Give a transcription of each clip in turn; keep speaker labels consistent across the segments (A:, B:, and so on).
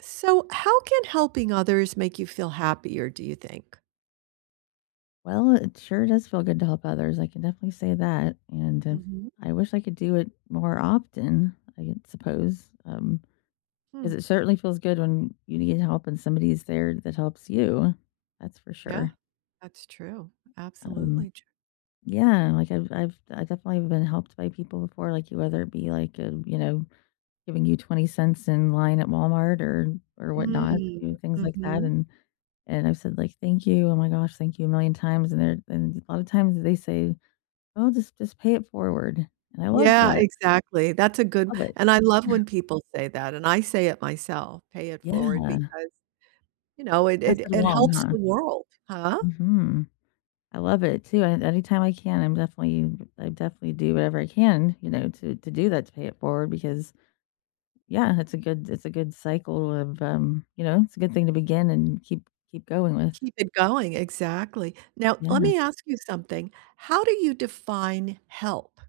A: So, how can helping others make you feel happier, do you think?
B: Well, it sure does feel good to help others. I can definitely say that, and,
A: Hmm.
B: I wish I could do it more often, suppose, because
A: Hmm.
B: it certainly feels good when you need help and somebody's there that helps you, that's for
A: Yeah,
B: sure.
A: that's true.
B: um,
A: Absolutely true.
B: yeah, like, I definitely have been helped by people before, like, you whether it be, like, giving you $0.20 in line at Walmart or whatnot,
A: Mm.
B: you know, things like that,
A: Hmm.
B: and I've said, like, "Thank you, oh my gosh, thank you a million times," and they're and a lot of times they say oh, just pay it forward, and I love
A: Yeah,
B: that,
A: exactly. That's a good
B: love it.
A: and I love when people say that and I say it myself, pay it forward
B: Yeah,
A: because, it
B: pass
A: it,
B: it
A: it
B: along,
A: helps
B: huh?
A: the world, huh?
B: Mhm. I love it too, and anytime I can, I'm definitely I definitely do whatever I can, you know, to do that, to pay it forward because, yeah, it's a good cycle of, you know, it's a good thing to begin and keep going with.
A: Keep it going. Exactly. Now, let
B: Yeah.
A: me ask you something. How do you define help?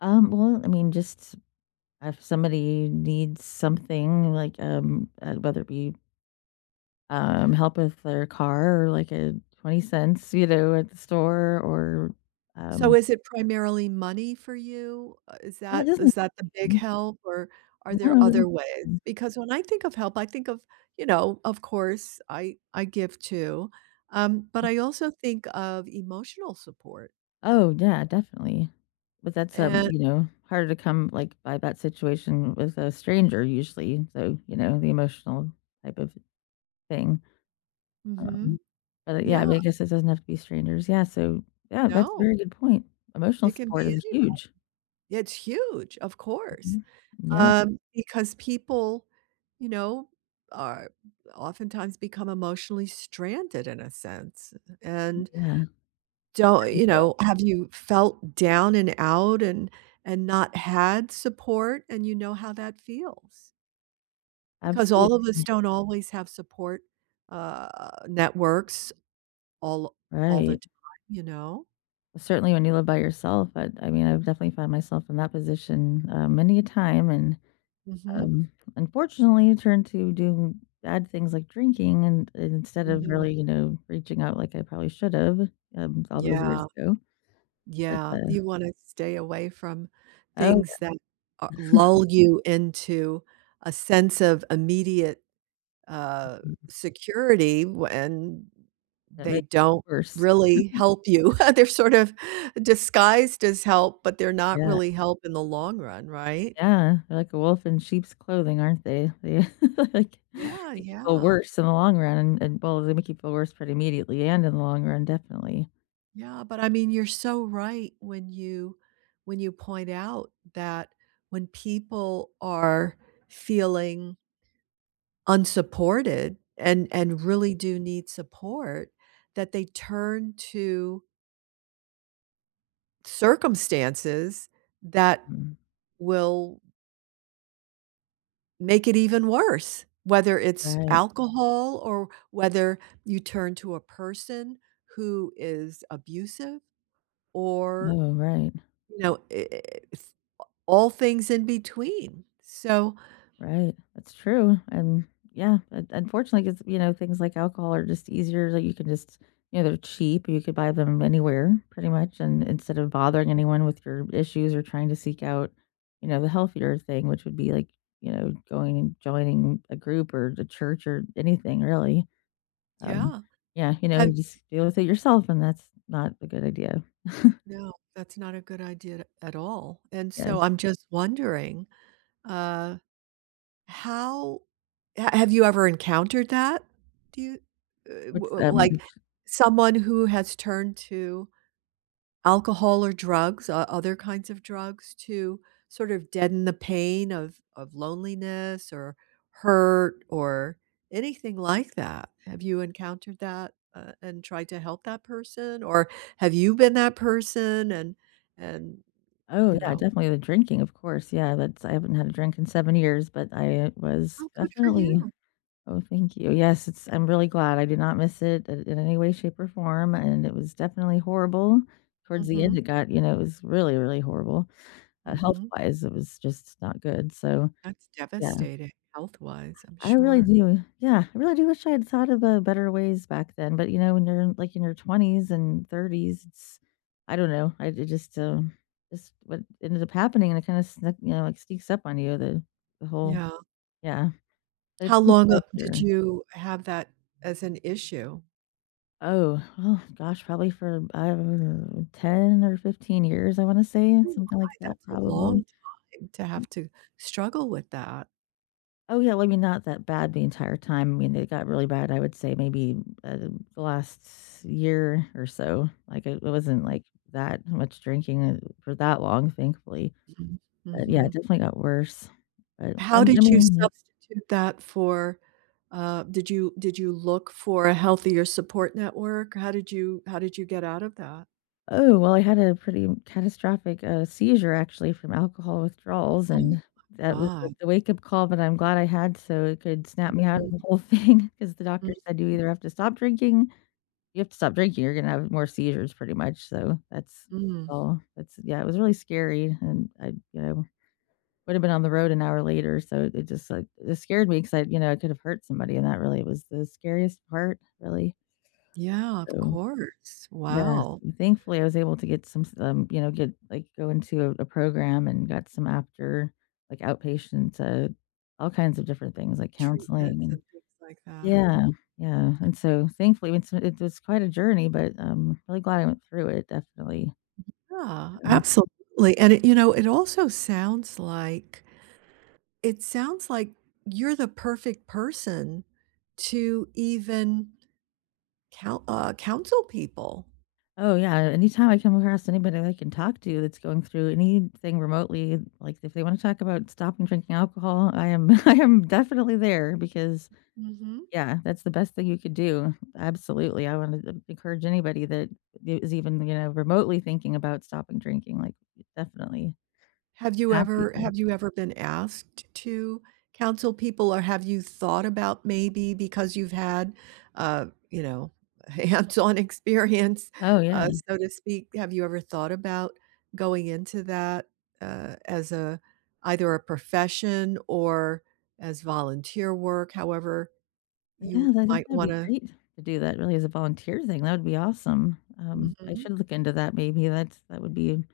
B: Well, I mean, just if somebody needs something like, whether it be help with their car or like a $0.20, you know, at the store,
A: So
B: um
A: is it primarily money for you? Is
B: no, it
A: that
B: doesn't.
A: is that the big help, or are
B: No,
A: there
B: it
A: other
B: doesn't.
A: ways? Because when I think of help, I think of, of course, I give too, but I also think of emotional support,
B: Oh, yeah, definitely. But that's,
A: and
B: you know, harder to come, like, by that situation with a stranger usually, so, you know, the emotional type of thing, um,
A: mhm,
B: but yeah, I mean,
A: yeah,
B: I guess it doesn't have to be strangers, yeah, so yeah, that's a
A: no,
B: very good point. Emotional
A: it can be
B: support is
A: anybody.
B: huge.
A: It's huge, of course,
B: Mhm. Yeah,
A: because people, you know, are oftentimes become emotionally stranded in a sense, and
B: yeah, it's
A: don't
B: very
A: you
B: real.
A: know, have you felt down and out and not had support, and you know how that feels? Because all of us
B: Absolutely,
A: don't always have support, uh, networks all all the
B: right.
A: time, you know?
B: Certainly, when you live by yourself, I mean, I've definitely found myself in that position, many a time, and,
A: Mhm,
B: um, unfortunately, turned to doing bad things like drinking and instead of
A: mhm.
B: really, you know, reaching out like I probably should have, all those years
A: Yeah,
B: ago, but,
A: yeah, you wanna stay away from
B: oh,
A: things that, lull you into a sense of immediate uh,
B: yeah,
A: security when
B: that makes
A: they don't
B: it worse.
A: really help you. They're sort of disguised as help, but they're not
B: Yeah,
A: really help in the long run, right?
B: yeah, they're like a wolf in sheep's clothing, aren't they? They, like, make
A: Yeah,
B: you feel
A: yeah.
B: worse in the long run, and, well, they make you feel worse pretty immediately and in the long run, definitely.
A: Yeah, but I mean, you're so right when you point out that when people are feeling unsupported and really do need support, that they turn to circumstances that
B: Mm,
A: will make it even worse, whether it's
B: right.
A: alcohol or whether you turn to a person who is abusive or,
B: Oh, right.
A: I it's all things in between. So,
B: Right, that's true, and yeah, un unfortunately, because you know, things like alcohol are just easier, like, you can just you know, they're cheap, you could buy them anywhere pretty much, and instead of bothering anyone with your issues or trying to seek out, you know, the healthier thing, which would be, like, you know, going and joining a group or the church or anything really, um,
A: yeah,
B: yeah, you know,
A: have
B: you just deal with it yourself, and that's not a good idea,
A: no, that's not a good idea at all, and so
B: yes.
A: I'm just wondering, uh, how ha have you ever encountered that? Do you, w
B: What's,
A: w
B: um
A: like, someone who has turned to alcohol or drugs, o other kinds of drugs to sort of deaden the pain of loneliness or hurt or anything like that. Have you encountered that, and tried to help that person, or have you been that person and, you
B: Oh, yeah,
A: know.
B: definitely the drinking, of course. Yeah, that's I haven't had a drink in 7 years, but I was
A: Oh, good for
B: definitely
A: you.
B: oh, thank you. Yes, it's I'm really glad I did not miss it in any way, shape, or form, and it was definitely horrible. Towards the end,
A: Mhm,
B: it got you know, it was really, really horrible.
A: mhm.
B: Health-wise, it was just not good, so,
A: That's
B: yeah.
A: devastating health-wise, I'm
B: I really
A: sure.
B: do. Yeah, I really do wish I had thought of, better ways back then, but, you know, when you're, like, in your 20s and 30s, it's I don't know. I It just what ended up happening, and it kinda snuck you know, like, sneaks up on you, the whole
A: Yeah.
B: yeah. But it's
A: How
B: much
A: long, did
B: healthier.
A: you have that as an issue?
B: Oh, oh, gosh, probably for, I 10 or 15 years, I wanna say,
A: Oh my,
B: something like that,
A: that's a long
B: probably.
A: time to have to struggle with that.
B: Oh, yeah, well, I mean, not that bad the entire time. I mean, it got really bad, I would say maybe, the last year or so, like, it wasn't, like, that much drinking, for that long, thankfully,
A: Mhm,
B: but, yeah, it
A: mhm.
B: definitely got worse, but, I
A: How did you
B: mean
A: substitute that for, did you look for a healthier support network? How did you get out of that?
B: oh, well, I had a pretty catastrophic, seizure, actually, from alcohol withdrawals,
A: Oh
B: and that was
A: god.
B: the wake-up call, but I'm glad I had so it could snap me out
A: Mm,
B: of the whole thing because the
A: mm,
B: doctor said, "You either have to stop drinking you have to stop drinking, you're gonna have more seizures pretty much, so that's
A: mm.
B: all. That's yeah, it was really scary, and I, you know, would have been on the road an hour later, so it just, like, it scared me because I, you know, I could have hurt somebody, and that really was the scariest part, really.
A: Yeah, of
B: So,
A: course.
B: yes,
A: Wow.
B: thankfully, I was able to get some you know, get like, go into a program and got some after like, outpatient, all kinds of different things, like counseling
A: Treatments
B: and
A: and things like that.
B: yeah,
A: Mm.
B: yeah, and so thankfully, it's it was quite a journey, but I'm really glad I went through it, definitely.
A: Yeah,
B: Um,
A: absolutely, and it you know, it also sounds like it sounds like you're the perfect person to even counsel people.
B: oh, yeah, anytime I come across anybody that I can talk to that's going through anything remotely, like, if they wanna talk about stopping drinking alcohol, I am I am definitely there because,
A: Mhm.
B: yeah, that's the best thing you could do. Absolutely, I wanna encourage anybody that is even, you know, remotely thinking about stopping drinking, like, definitely happy to.
A: Have you ever been asked to counsel people, or have you thought about maybe because you've had, uh, you know, hands-on experience,
B: Oh, yeah.
A: so to speak, have you ever thought about going into that, as a either a profession or as volunteer work, however you
B: Yeah, I think
A: might
B: that'd be
A: wanna.
B: great to do that really as a volunteer thing. That would be awesome. I
A: Mhm.
B: should look into that maybe. That's that would be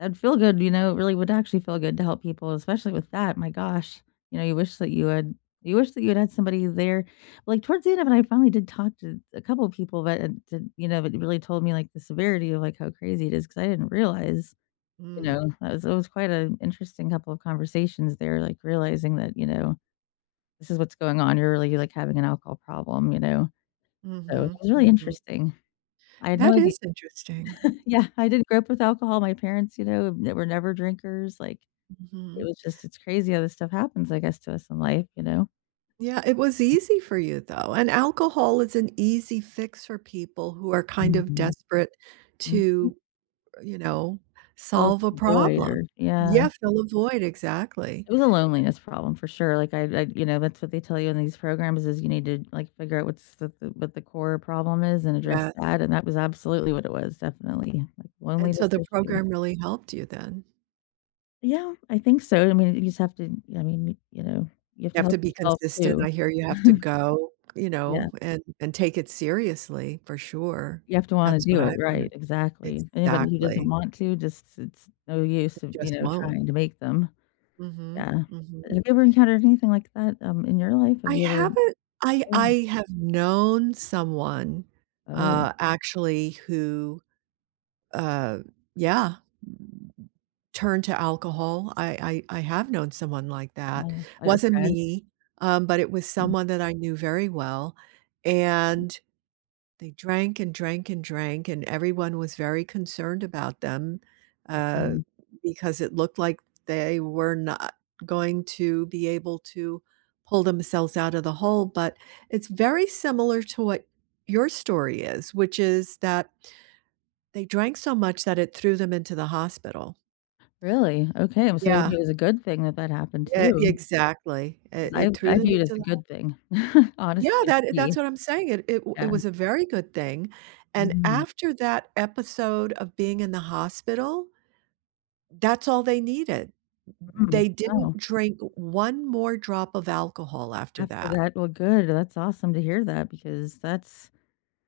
B: that'd feel good, you know, it really would actually feel good to help people, especially with that. My gosh. You know, you wish that you had you wish that you had had somebody there. Like towards the end of it, I finally did talk to a couple of people that, that you know, it really told me like the severity of like how crazy it is because I didn't realize, you
A: Mm.
B: know, that was it was quite an interesting couple of conversations there, like realizing that, you know, this is what's going on. You're really like having an alcohol problem, you know so, it
A: Mhm,
B: was really
A: mhm.
B: interesting. I had no
A: That
B: idea.
A: is interesting.
B: Yeah, I didn't grow up with alcohol. My parents, you know, they were never drinkers, like, it
A: Mhm.
B: was just it's crazy how this stuff happens, I guess, to us in life, you know?
A: Yeah, it was easy for you, though, and alcohol is an easy fix for people who are kind of
B: Mhm,
A: desperate
B: mhm.
A: to, you know,
B: Fill
A: solve a
B: some void
A: problem.
B: or yeah.
A: Yeah, fill a void, exactly.
B: It was a loneliness problem for sure, like, I you know, that's what they tell you in these programs is you need to, like, figure out what's the what the core problem is and address
A: Yes,
B: that, and that was absolutely what it was, definitely, like,
A: and so
B: loneliness
A: the
B: issue.
A: program really helped you then.
B: Yeah, I think so. I mean, you just have to I mean, you know, you have
A: You
B: to
A: have to
B: help
A: be
B: yourself
A: consistent,
B: too.
A: I hear you have to go, you
B: Yeah,
A: know, and take it seriously for sure.
B: you have to wanna
A: That's what
B: do it,
A: I've heard.
B: right, exactly. Anybody who doesn't
A: Exactly.
B: want to, just it's no use of,
A: They
B: you
A: just
B: know,
A: won't.
B: trying to make them.
A: Mhm,
B: Yeah.
A: mhm.
B: Have you ever encountered anything like that, in your life? Have
A: I
B: you ever
A: haven't I
B: oh,
A: I have known someone,
B: oh,
A: actually who, uh, yeah, turned to alcohol. I have known someone like that.
B: oh, a
A: Wasn't
B: friend?
A: me, but it was someone that I knew very well, and they drank and drank and drank, and everyone was very concerned about them, uh,
B: Mhm.
A: because it looked like they were not going to be able to pull themselves out of the hole, but it's very similar to what your story is, which is that they drank so much that it threw them into the hospital.
B: Really? Okay, so
A: Yeah,
B: maybe it was a good thing that that happened
A: e
B: too,
A: exactly. It
B: because
A: it threw
B: I
A: them
B: view it as
A: into.
B: a good thing,
A: Yeah,
B: honestly,
A: that
B: for
A: that's
B: me.
A: what I'm saying, it
B: Yeah.
A: was a very good thing, and
B: Mhm,
A: after that episode of being in the hospital, that's all they needed.
B: mm,
A: They
B: wow.
A: didn't drink one more drop of alcohol after
B: After
A: that.
B: that well, good, that's awesome to hear that because that's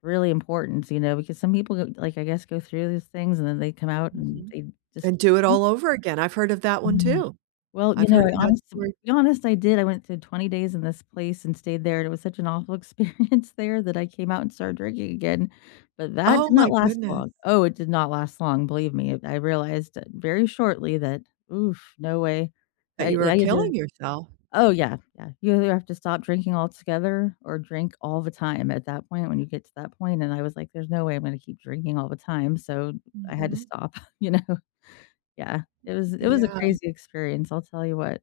B: really important, you know, because some people go like, I guess, go through these things and then they come out and
A: Mhm.
B: they just
A: And do it
B: keep
A: all over again, I've heard of that one
B: yeah.
A: too.
B: Well, you
A: I've
B: know,
A: heard
B: I
A: of that
B: honest to
A: story.
B: be honest, I did. I went to 20 days in this place and stayed there, and it was such an awful experience there that I came out and started drinking again, but that
A: Oh
B: did
A: my
B: not last
A: goodness,
B: long. Oh, it did not last long, believe me. I realized very shortly that, oof, no way.
A: that you are
B: I either
A: killing yourself.
B: oh, yeah, yeah. You either have to stop drinking altogether or drink all the time at that point when you get to that point, and I was like, "There's no way I'm gonna keep drinking all the time," so I had to
A: Mhm,
B: stop, you know? Yeah, it was a
A: yeah.
B: crazy experience, I'll tell you what.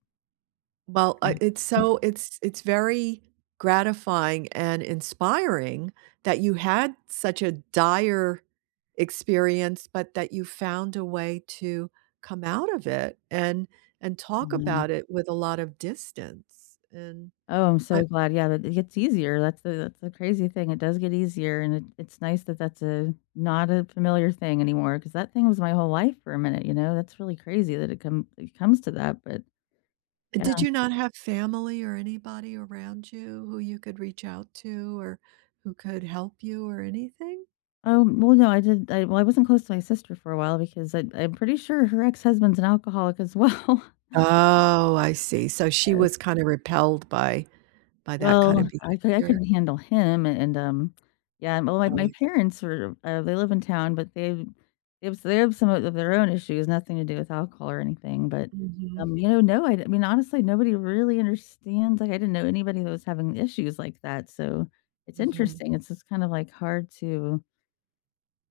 A: Well, I
B: Mm.
A: it's
B: Mm.
A: so it's very gratifying and inspiring that you had such a dire experience, but that you found a way to come out of it and talk
B: Mhm.
A: about it with a lot of distance, and
B: Oh, I'm
A: I
B: so glad. Yeah, that it gets easier. That's the crazy thing. It does get easier, and it, it's nice that that's a not a familiar thing anymore because that thing was my whole life for a minute. You know, that's really crazy that it come it comes to that. But yeah.
A: did you not have family or anybody around you who you could reach out to or who could help you or anything?
B: Oh well, no, I did. Well, I wasn't close to my sister for a while because I'm pretty sure her ex husband's an alcoholic as well.
A: Oh, I see, so she
B: Yes.
A: was kinda repelled by that kind of
B: Well, I
A: behavior.
B: couldn't handle him, and, yeah, well, my
A: Always.
B: parents were they live in town, but they have some of their own issues, nothing to do with alcohol or anything, but,
A: Mhm,
B: you know, no, I mean, honestly, nobody really understands, like, I didn't know anybody that was having issues like that, so it's
A: mhm.
B: interesting, it's just kind of, like, hard to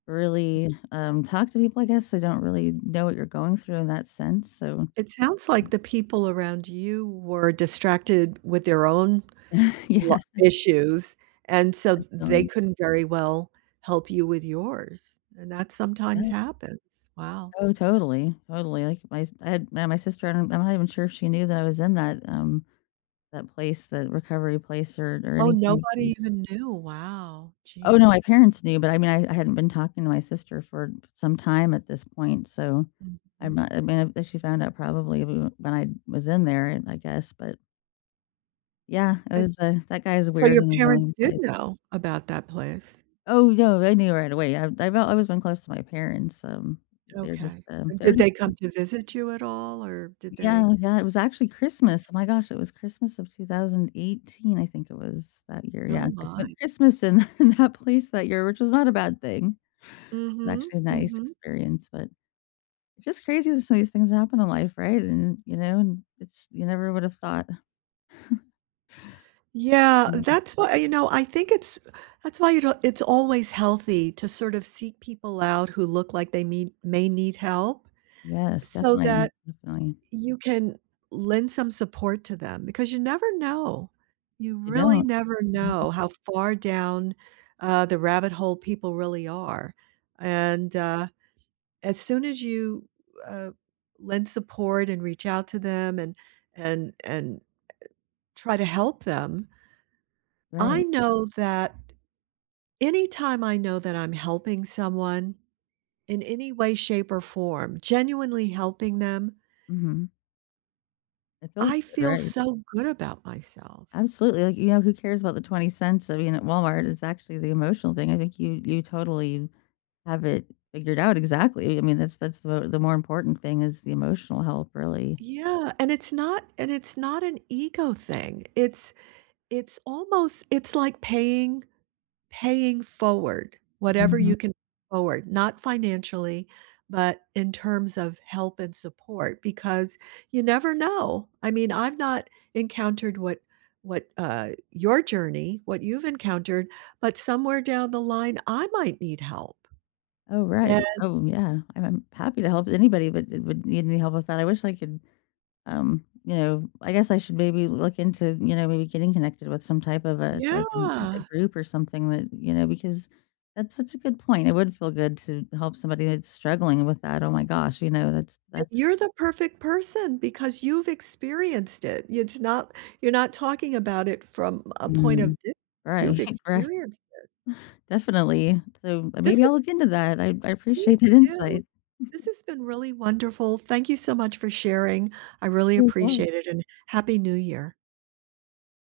B: really, talk to people, I guess, they don't really know what you're going through in that sense, so
A: It sounds like the people around you were distracted with their own lo
B: yeah,
A: issues, and so they
B: definitely.
A: couldn't very well help you with yours, and that sometimes
B: Yeah.
A: happens. Wow.
B: Oh, totally, totally, like, my I had my my sister, I don't I'm not even sure if she knew that I was in that, that place, that recovery place or
A: Oh,
B: anything
A: nobody
B: because
A: even knew. Wow.
B: oh, no, my
A: Jeez.
B: parents knew, but I mean, I hadn't been talking to my sister for some time at this point, so
A: Mhm.
B: I'm not I mean, if she found out probably w when I was in there, and I guess, but yeah, it was, that guy is
A: So
B: weird
A: your
B: in his
A: parents
B: own
A: did
B: way.
A: know about that place?
B: Oh, no, I knew right away, I've always been close to my parents,
A: Okay. And
B: they're
A: did they
B: just
A: come to visit you at all, or did they?
B: yeah, yeah, it was actually Christmas. Oh my gosh, it was Christmas of 2018, I think it was that year. Yeah,
A: Oh
B: I spent
A: my.
B: Christmas in in that place that year, which was not a bad thing. It was
A: Mhm,
B: actually a nice
A: mhm.
B: experience, but it's just crazy that some of these things happen in life, right? And, you know, and it's you never would have thought.
A: Yeah,
B: Yeah.
A: that's why I think it's that's why you know, it's always healthy to sort of seek people out who look like they mean may need help
B: Yes,
A: so
B: definitely,
A: that
B: definitely.
A: you can lend some support to them because you never know. You
B: You
A: really
B: don't.
A: never
B: Mhm.
A: know how far down, the rabbit hole people really are. And, as soon as you, uh, lend support and reach out to them and try to help them, I
B: Right.
A: know that anytime I know that I'm helping someone in any way, shape, or form, genuinely helping them,
B: Mhm. It feels
A: I
B: good,
A: feel
B: right?
A: so good about myself.
B: Absolutely, like, you know, who cares about the $0.20? I mean, at Walmart, it's actually the emotional thing. I think you you totally have it figured out exactly. I mean, that's the the more important thing is the emotional help, really.
A: Yeah, and it's not an ego thing. It's almost it's like paying paying forward, whatever
B: Mhm.
A: you can forward, not financially, but in terms of help and support, because you never know. I mean, I've not encountered what your journey, what you've encountered, but somewhere down the line, I might need help.
B: Oh,
A: And
B: right. Oh, yeah. I'm happy to help anybody that that would need any help with that. I wish I could, you know, I guess I should maybe look into, you know, maybe getting connected with some type of a like an a
A: yeah,
B: group or something that, you know, because that's such a good point. It would feel good to help somebody that's struggling with that. Oh my gosh, you know,
A: and
B: that's
A: you're the perfect person because you've experienced it. It's not you're not talking about it from a point of
B: mm.
A: distance.
B: Right,
A: You've
B: right.
A: experienced it.
B: Definitely. So,
A: This
B: maybe I'll look into that. I
A: Please
B: appreciate that
A: do.
B: insight.
A: This has been really wonderful. Thank you so much for sharing. I really
B: As well.
A: appreciate it, and Happy New Year.